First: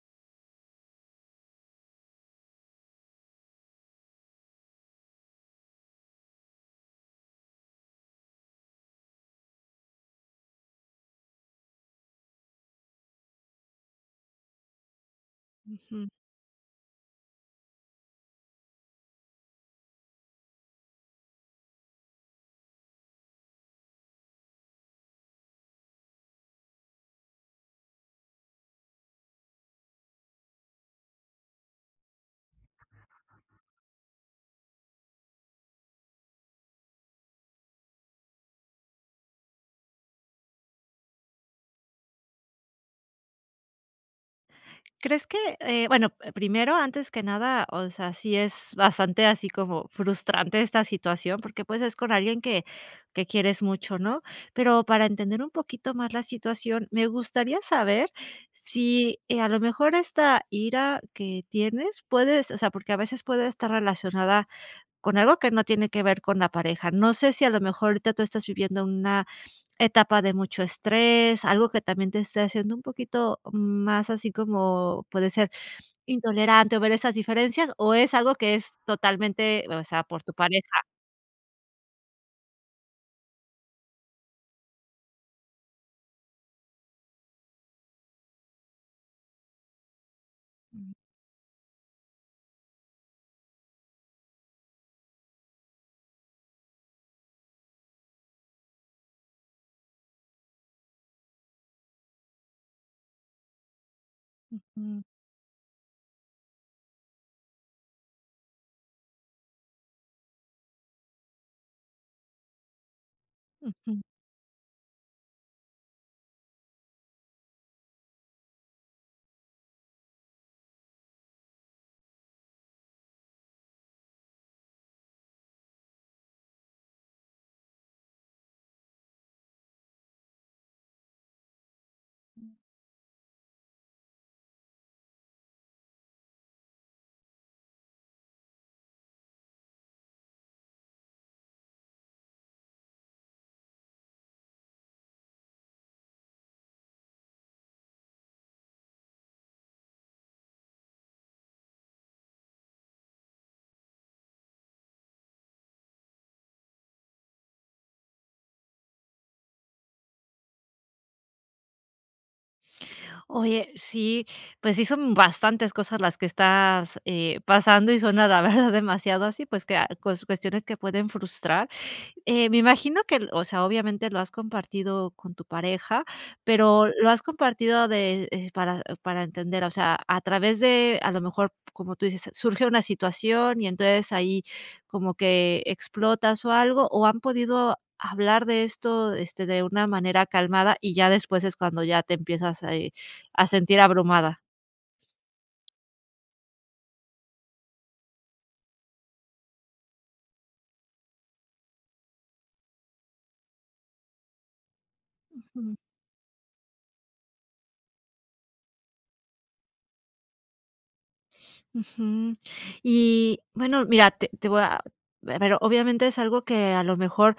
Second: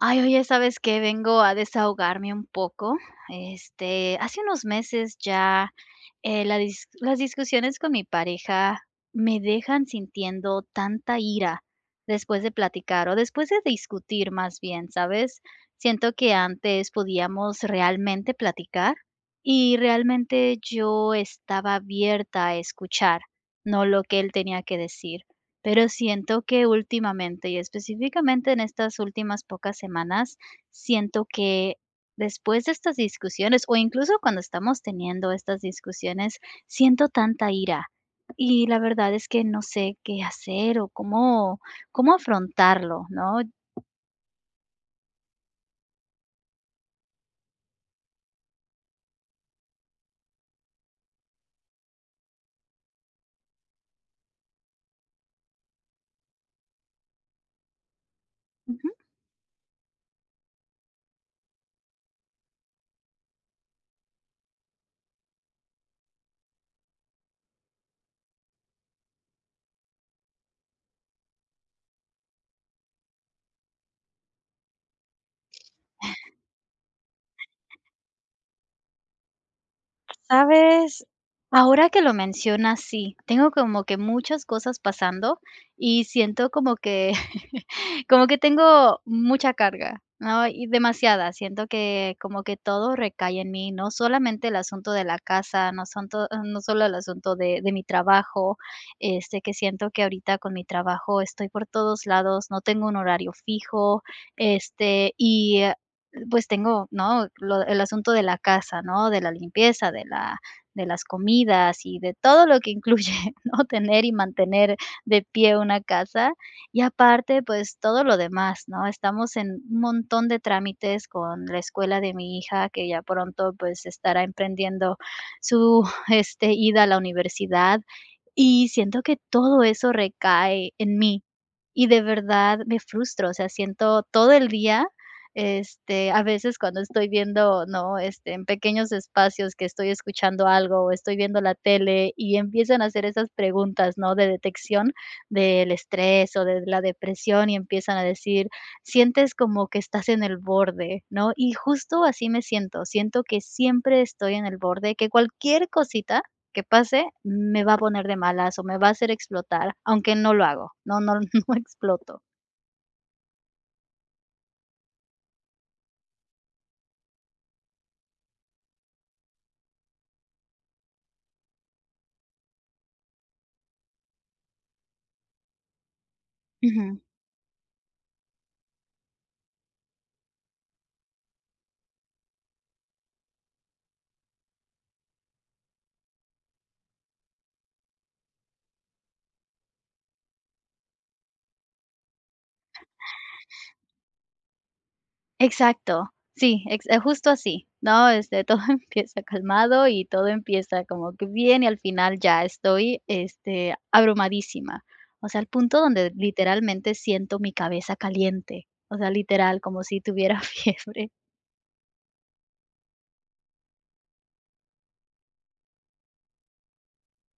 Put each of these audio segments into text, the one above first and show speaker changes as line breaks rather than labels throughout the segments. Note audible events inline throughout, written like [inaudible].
Ay, oye, ¿sabes qué?, vengo a desahogarme un poco. Este, hace unos meses ya, eh, la dis las discusiones con mi pareja me dejan sintiendo tanta ira después de platicar o después de discutir más bien, ¿sabes?,
Ujú.
siento que antes podíamos realmente platicar, y realmente yo estaba abierta a escuchar, ¿no?, lo que él tenía que decir, pero siento que últimamente, y específicamente en estas últimas pocas semanas, siento que después de estas discusiones, o incluso cuando estamos teniendo estas discusiones, siento tanta ira, y la verdad es que no sé, qué hacer, o cómo cómo afrontarlo, ¿no?
¿Crees que?, eh, bueno, p primero, antes que nada, o sea, sí es bastante así como frustrante esta situación, porque pues, es con alguien que que quieres mucho, ¿no?, pero, para entender un poquito más la situación, me gustaría saber
Ujú.
si, eh, a lo mejor esta ira que tienes puedes o sea, porque a veces puede estar relacionada con algo que no tiene que ver con la pareja. No sé, si a lo mejor ahorita tú estás viviendo una etapa de mucho estrés, algo que también te esté haciendo un poquito más así como, puede ser, intolerante o ver esas diferencias, ¿o es algo que es totalmente, o sea, por tu pareja?
Sabes, ahora que lo mencionas, sí, tengo como que muchas cosas pasando y siento como que [chuckles] como que tengo mucha carga, ¿no?, y demasiada, siento que como que todo recae en mí, ¿no?, solamente el asunto de la casa, no son to no solo el asunto de de mi trabajo, este, que siento que ahorita con mi trabajo estoy por todos lados, no tengo un horario fijo,
Ujú.
este, y a pues, tengo, ¿no?, lo el asunto de la casa, ¿no?, de la limpieza, de la de las comidas y de todo lo que incluye, ¿no?,
Ujú.
tener y mantener de pie una casa, y aparte, pues, todo lo demás, ¿no?, estamos en un montón de trámites con la escuela de mi hija que ya pronto, pues, estará emprendiendo su, este, ida a la universidad y siento que todo eso recae en mí y de verdad me frustro, o sea, siento todo el día, este, a veces cuando estoy viendo, ¿no?, este, en pequeños espacios que estoy escuchando algo o estoy viendo la tele y empiezan a hacer esas preguntas, ¿no?, de detección del estrés o de la depresión, y empiezan a decir: "Sientes como que estás en el borde", ¿no?, y justo así me siento, siento que siempre estoy en el borde, que cualquier cosita que pase me va a poner de malas o me va a hacer explotar, aunque no lo hago, no no no exploto.
Oye, sí, pues sí, son bastantes cosas las que estás, eh, pasando y suena la verdad demasiado así, pues que a cues cuestiones que pueden frustrar, eh, me imagino que el o sea, obviamente lo has compartido con tu pareja, pero
Ujú.
lo has compartido de, eh, para para entender, o sea, a través de a lo mejor, como tú dices, surge una situación y entonces, ahí como que explotas o algo, o han podido hablar de esto, este, de una manera calmada y ya después es cuando ya te empiezas, a, eh, a sentir abrumada.
Exacto, sí, ex justo así, ¿no?, este, todo empieza calmado y todo empieza como que bien y al final ya estoy, este, abrumadísima. O sea, al
Ujú.
punto donde literalmente siento mi cabeza caliente, o sea, literal, como si tuviera fiebre.
Ujú. Y bueno, mira, te te voy a pero, obviamente es algo que a lo mejor,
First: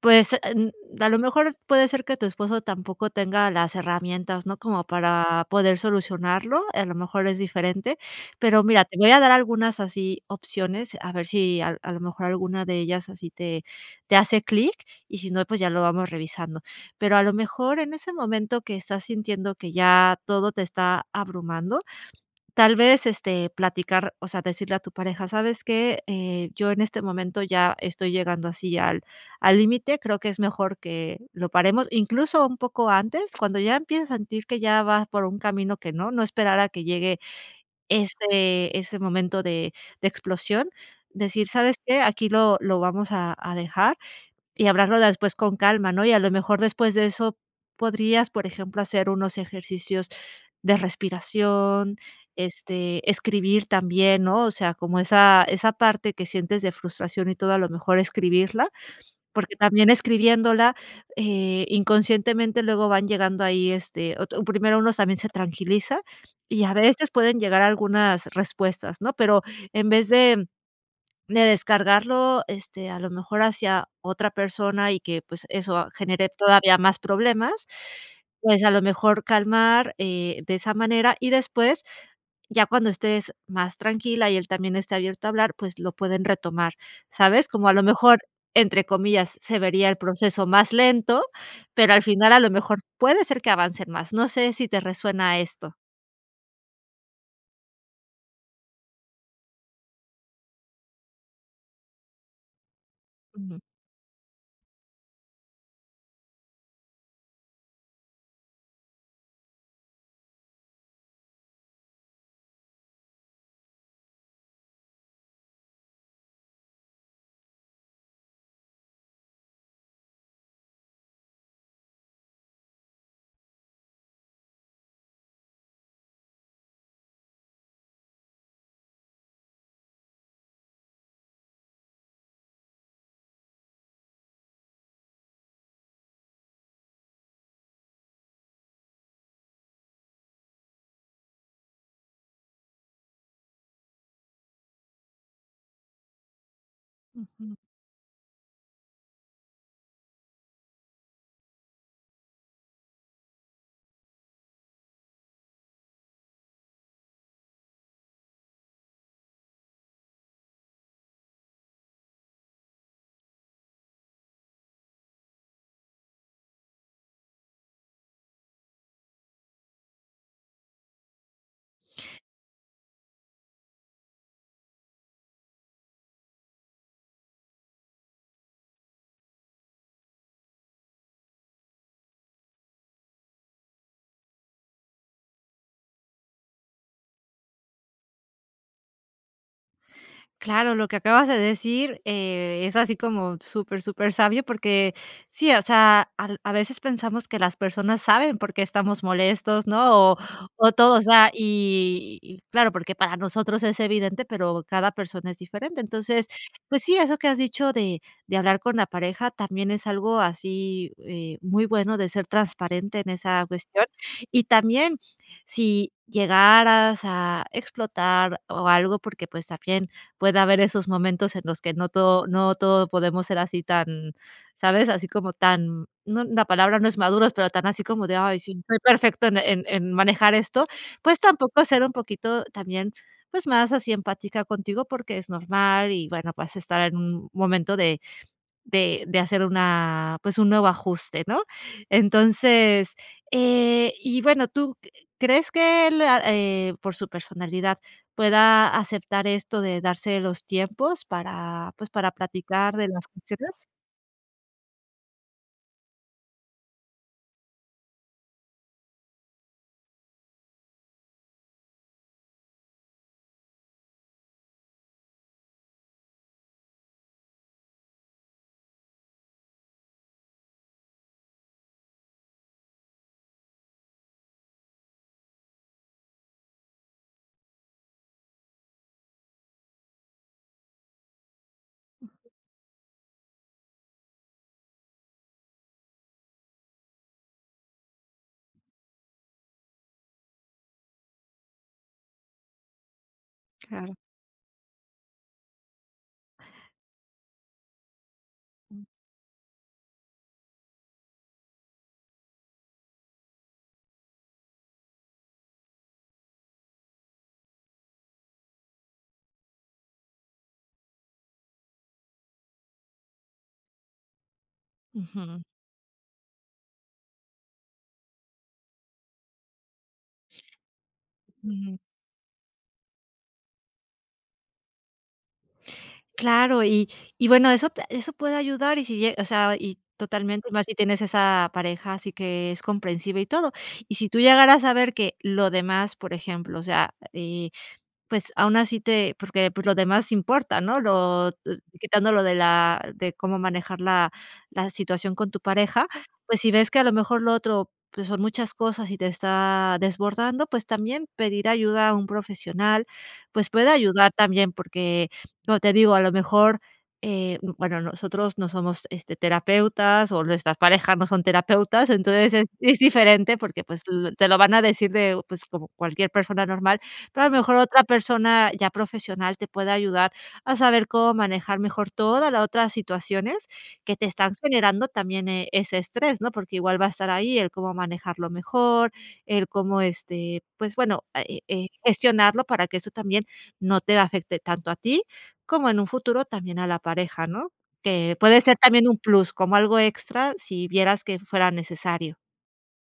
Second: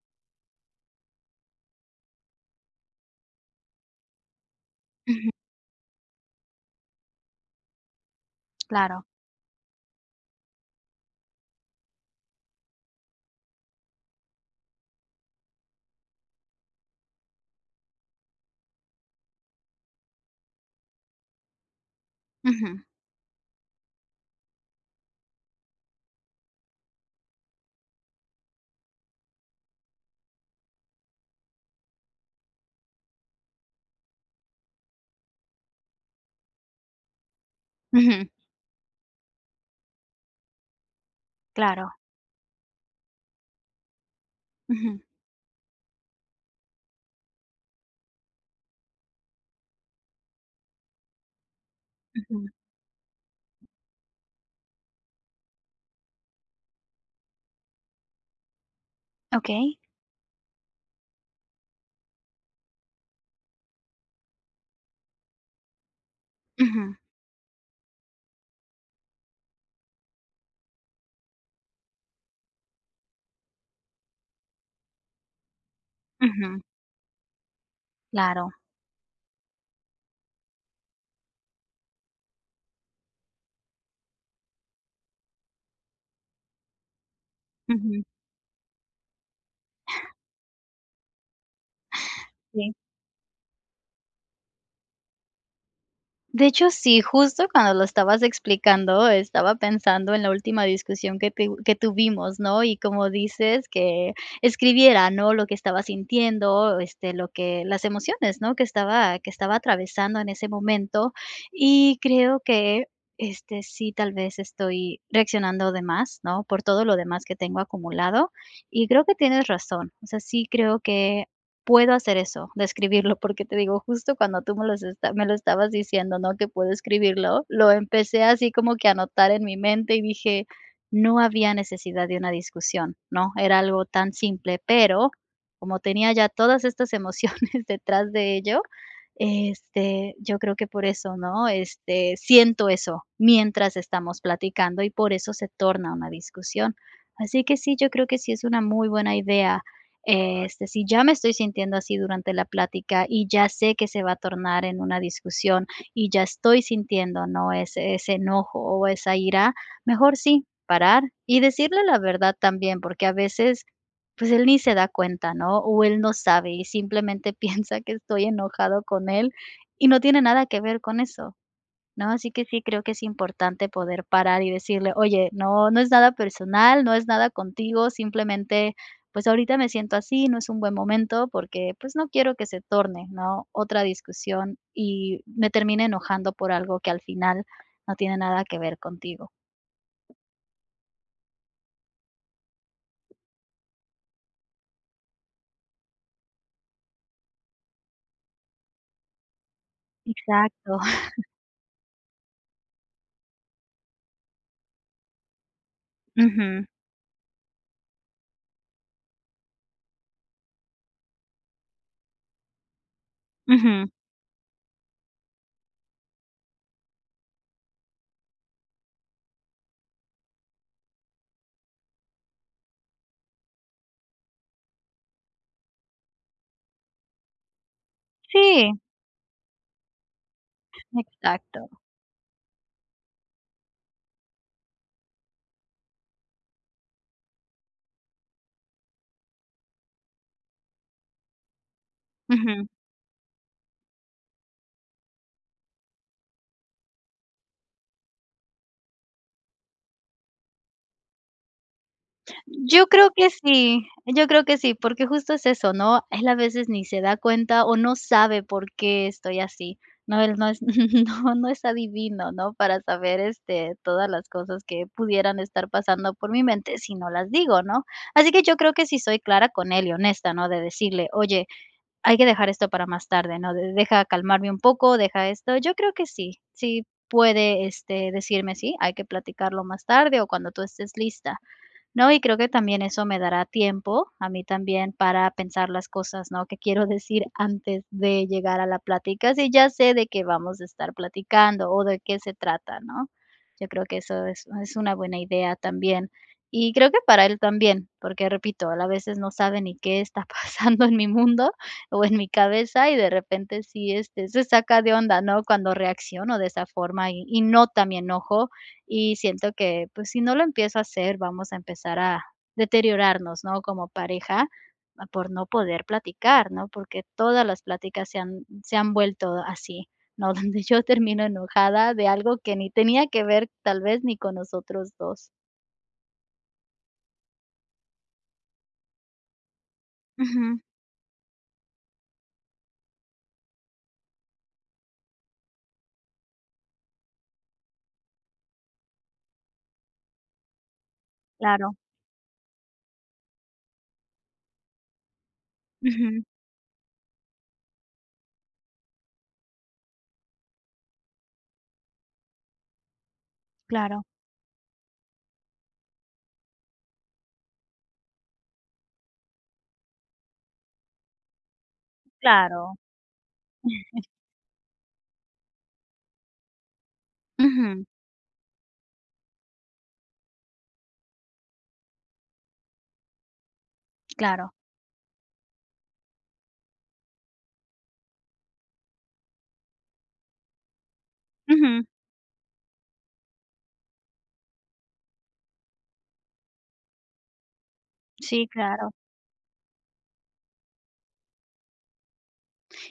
pues, em, [unintelligible] a lo mejor puede ser que tu esposo tampoco tenga las herramientas, no como
Ujú.
para poder solucionarlo. A lo mejor es diferente, pero mira, te
Claro.
voy a dar algunas así opciones, a ver si a a lo mejor alguna de ellas así te te hace clic, y si no, pues, ya lo vamos revisando. Pero a lo mejor, en ese momento que estás sintiendo que ya todo te está abrumando, tal
Ujú.
vez, este, platicar, o sea, decirle a tu pareja: "¿Sabes qué?, eh, yo en este momento ya estoy llegando así al al límite, creo que es mejor que lo paremos", incluso, un poco antes, cuando ya empieza a sentir que ya vas por un camino que no, no esperar a que llegue,
Ujú.
este, ese momento de de explosión, decir: "¿Sabes
Claro.
qué?, aquí lo lo vamos a a dejar, y
Ujú.
hablarlo después con calma", ¿no? Y a lo mejor después de eso podrías, por ejemplo, hacer unos ejercicios de respiración,
Ujú.
este, escribir también, ¿no? O sea, como esa esa parte que sientes de frustración y todo, a lo mejor escribirla, porque
Okey.
también escribiéndola, eh, inconscientemente, luego van llegando ahí, este, otr un primero uno también se tranquiliza, y a
Ujú.
veces pueden llegar algunas respuestas, ¿no? Pero, en vez de, de descargarlo, este, a lo mejor hacia otra persona, y que, pues eso genere
Ujú.
todavía más problemas,
Claro.
pues a lo mejor calmar, eh, de esa manera. Y después, ya cuando estés más tranquila, y él también esté abierto a hablar, pues, lo pueden retomar, ¿sabes? Como a lo
Ujú.
mejor, entre comillas, se vería el proceso más lento, pero al final, a lo
Sí.
mejor, puede ser que avancen más. No sé, si te resuena esto.
De hecho, sí, justo cuando lo estabas explicando, estaba pensando en la última discusión que teuv que tuvimos, ¿no? Y como
Ujú.
dices que, escribiera, ¿no? Lo que estaba sintiendo, este, lo que las emociones, ¿no? Que estaba que estaba atravesando en ese momento. Y creo que, este, sí tal vez estoy reaccionando de más, ¿no? Por todo lo demás que tengo acumulado. Y creo que tienes razón, o sea, sí creo que puedo hacer eso, de escribirlo, porque te digo, justo, cuando tú me los esta me lo estabas diciendo, ¿no? Que puedo escribirlo, lo empecé así como que a anotar en mi mente, y dije: "No había necesidad de una discusión", ¿no? Era algo tan simple, pero como tenía ya todas estas emociones detrás de ello, este, yo creo que por eso, ¿no? Este, siento eso, mientras estamos platicando y por eso se torna una discusión. Así
Ujú.
que sí, yo creo que sí es una muy buena idea, este, si ya me estoy sintiendo así durante la plática, y ya sé que se va a tornar en una discusión y ya estoy sintiendo, ¿no?, ese ese enojo o esa ira, mejor sí, parar. Y decirle la verdad también, porque a veces, pues, él ni se da cuenta, ¿no? O él no sabe, y simplemente piensa que estoy enojada con él, y no tiene nada que ver con eso, ¿no? Así que sí creo que es importante poder parar, y decirle: "Oye, no, no es nada personal, no es nada contigo, simplemente, pues, ahorita me siento así, no es un buen momento, porque, pues, no quiero que se torne, ¿no? Otra discusión, y me termine enojando por algo que al final no tiene nada que ver contigo".
Claro, lo que acabas de decir eh, es así como súper súper sabio, porque sí, o sea, al a veces pensamos que las personas saben por qué estamos molestos, ¿no? O o
Exacto.
todo, o
[chuckles]
sea, y claro, porque para nosotros es evidente, pero cada persona es diferente. Entonces,
Ujú.
pues sí, eso que has dicho de de hablar con la pareja también es algo así, eh, muy bueno de ser transparente en esa cuestión.
Ujú.
Y también si llegaras a explotar, o algo, porque, pues, también puede haber esos momentos en los que no todo no todo podemos ser así tan, ¿sabes? así como tan no, la palabra no es maduros, pero tan así como de: "Ay, sí,
Sí.
estoy perfecto en en manejar esto". Pues, tampoco
Exacto.
ser un poquito también, pues, más así empática contigo, porque es normal. Y bueno, pues estar en un momento de de de hacer una pues, un nuevo ajuste, ¿no?
Ujú.
Entonces, eh, y bueno, ¿tú q crees que él a eh, por su personalidad pueda aceptar esto de darse los tiempos para, pues, para platicar
Yo
de las?
creo que
[unintelligible]
sí, yo creo que sí, porque justo es eso, ¿no? Él a veces ni se da cuenta o no sabe por qué estoy así, ¿no? Él no es, [chuckles] no, no es adivino, ¿no? Para saber, este, todas las cosas que pudieran estar pasando por mi mente si no las digo, ¿no? Así que yo creo que sí soy clara con él y honesta, ¿no? De decirle: "Oye, hay que dejar esto para más tarde, ¿no? De deja calmarme un poco, deja esto". Yo creo que sí, si puede, este, decirme: "Sí, hay que platicarlo más tarde o cuando tú estés lista", ¿no?
Ujú.
Y creo que también eso me dará tiempo, a mí también, para pensar las cosas, ¿no? Que quiero decir antes de llegar a la plática, si ya sé de qué vamos a estar platicando o de qué se trata, ¿no? Yo creo que
Claro.
eso es es una buena idea también, y creo que para él también, porque repito, él
Mm.
a veces no sabe ni qué está pasando en mi mundo, o en mi cabeza, y de repente sí, este, se saca de onda, ¿no? Cuando reacciono de esa forma y y nota mi enojo, y siento que, pues, si no lo empiezo a hacer, vamos a empezar a deteriorarnos, ¿no? Como pareja, por
Ujú.
no poder platicar, ¿no? Porque todas las pláticas se han se han vuelto así, ¿no? Donde yo termino
Ujú.
enojada de algo que ni tenía que ver, tal vez, ni con nosotros 2.
Claro, y y bueno, eso te eso puede ayudar, y si lle o sea, y totalmente
Ujú.
más si tienes esa pareja, así que es comprensiva y todo. Y si tú llegaras a ver que, lo demás por ejemplo, o sea, eh, pues aún así te porque, pues, lo demás importa, ¿no? Lo eh,
Claro.
quitando lo de la de cómo manejar la, la situación con tu pareja.
Ujú.
Pues, si ves que a lo mejor lo otro, pues, son muchas cosas, y te está desbordando, pues, también pedir ayuda a un profesional, pues puede
Claro.
ayudar también, porque, como te digo, a lo mejor, eh, bueno, nosotros no somos, este, terapeutas, o nuestras parejas no son terapeutas. Entonces es
Claro.
es diferente, porque, pues,
[chuckles]
l te lo van a decir de, pues, como cualquier persona normal, pero a lo mejor otra
Ujú.
persona ya profesional te puede ayudar a saber cómo manejar mejor toda la otra situaciones que te están
Claro.
generando también, eh, ese estrés, ¿no? Porque igual va a estar ahí el cómo manejarlo mejor, el cómo este pues, bueno, eh eh eh,
Ujú.
gestionarlo para que eso también no te afecte tanto a ti, como en un futuro, también a la pareja, ¿no? Que puede
Sí,
ser también
claro.
un plus, como algo extra si vieras que fuera necesario.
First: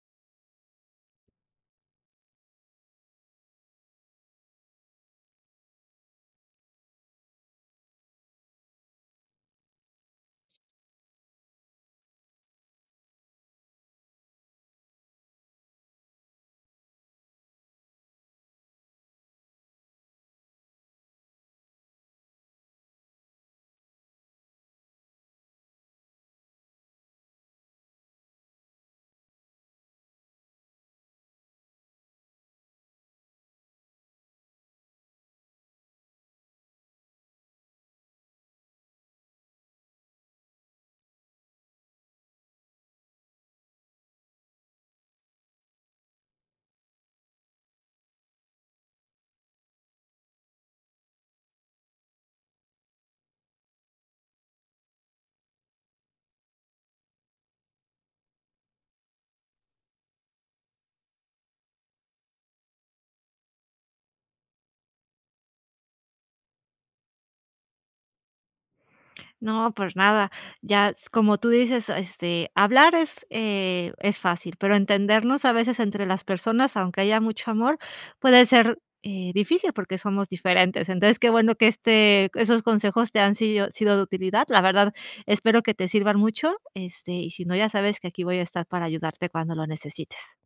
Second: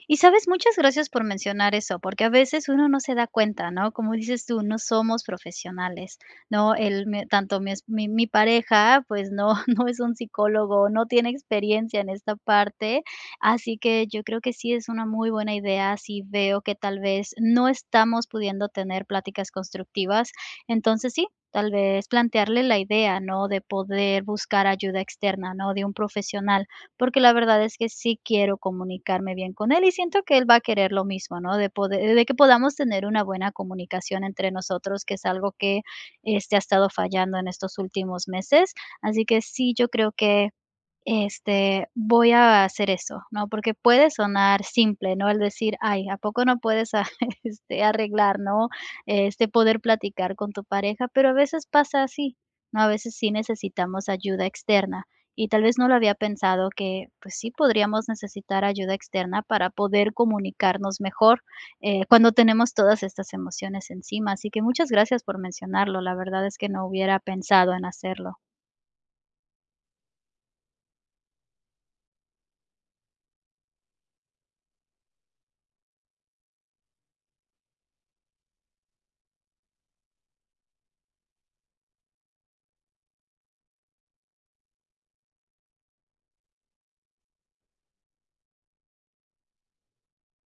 ¿Y sabes? Muchas gracias por mencionar eso, porque a veces uno no se da cuenta, ¿no? Como dices tú: "No somos profesionales", ¿no? El me tanto mi es mi mi pareja, pues, no no es un psicólogo, no tiene experiencia en esta parte, así que yo creo que sí es una muy buena idea, si veo que tal vez no estamos pudiendo tener pláticas constructivas. Entonces, sí, tal vez, plantearle la idea, ¿no?, de poder buscar ayuda externa, ¿no?, de un profesional, porque la verdad es que sí quiero comunicarme bien con él y siento que él va a querer lo mismo, ¿no?, de poder, eh, de que podamos tener una buena comunicación entre nosotros, que es algo que, este, ha estado fallando en estos últimos meses. Así que, sí, yo creo que, este, voy a hacer eso, ¿no?, porque puede sonar simple, ¿no?, el decir: "Ay, a poco no puedes arre este, arreglar, ¿no?, este, poder platicar con tu pareja. Pero a veces pasa así, ¿no? A veces, sí necesitamos ayuda externa, y tal vez no lo había pensado que, pues, sí podríamos necesitar ayuda externa para poder comunicarnos mejor, eh, cuando tenemos todas estas emociones encima. Así que muchas gracias por mencionarlo, la verdad es que no hubiera pensado en hacerlo.
No, pues, nada. Ya s como tú dices, este, hablar es, eh, es fácil, pero entendernos a veces entre las personas, aunque haya mucho amor, puede ser, eh, difícil, porque somos diferentes. Entonces, qué bueno que este esos consejos te han sido sido de utilidad. La verdad, espero que te sirvan mucho, este, y si no, ya sabes que aquí voy a estar para ayudarte cuando lo necesites.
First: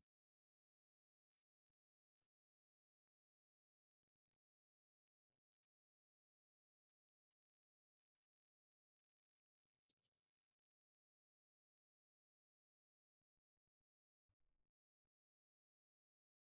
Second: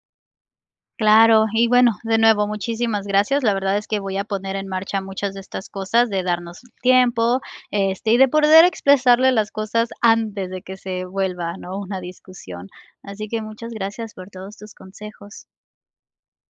Claro, y bueno, de nuevo, muchísimas gracias. La verdad es que voy a poner en marcha muchas de estas cosas, de darnos tiempo, este, y de poder expresarle las cosas antes de que se vuelva, ¿no?, una discusión. Así que, muchas gracias por todos tus consejos.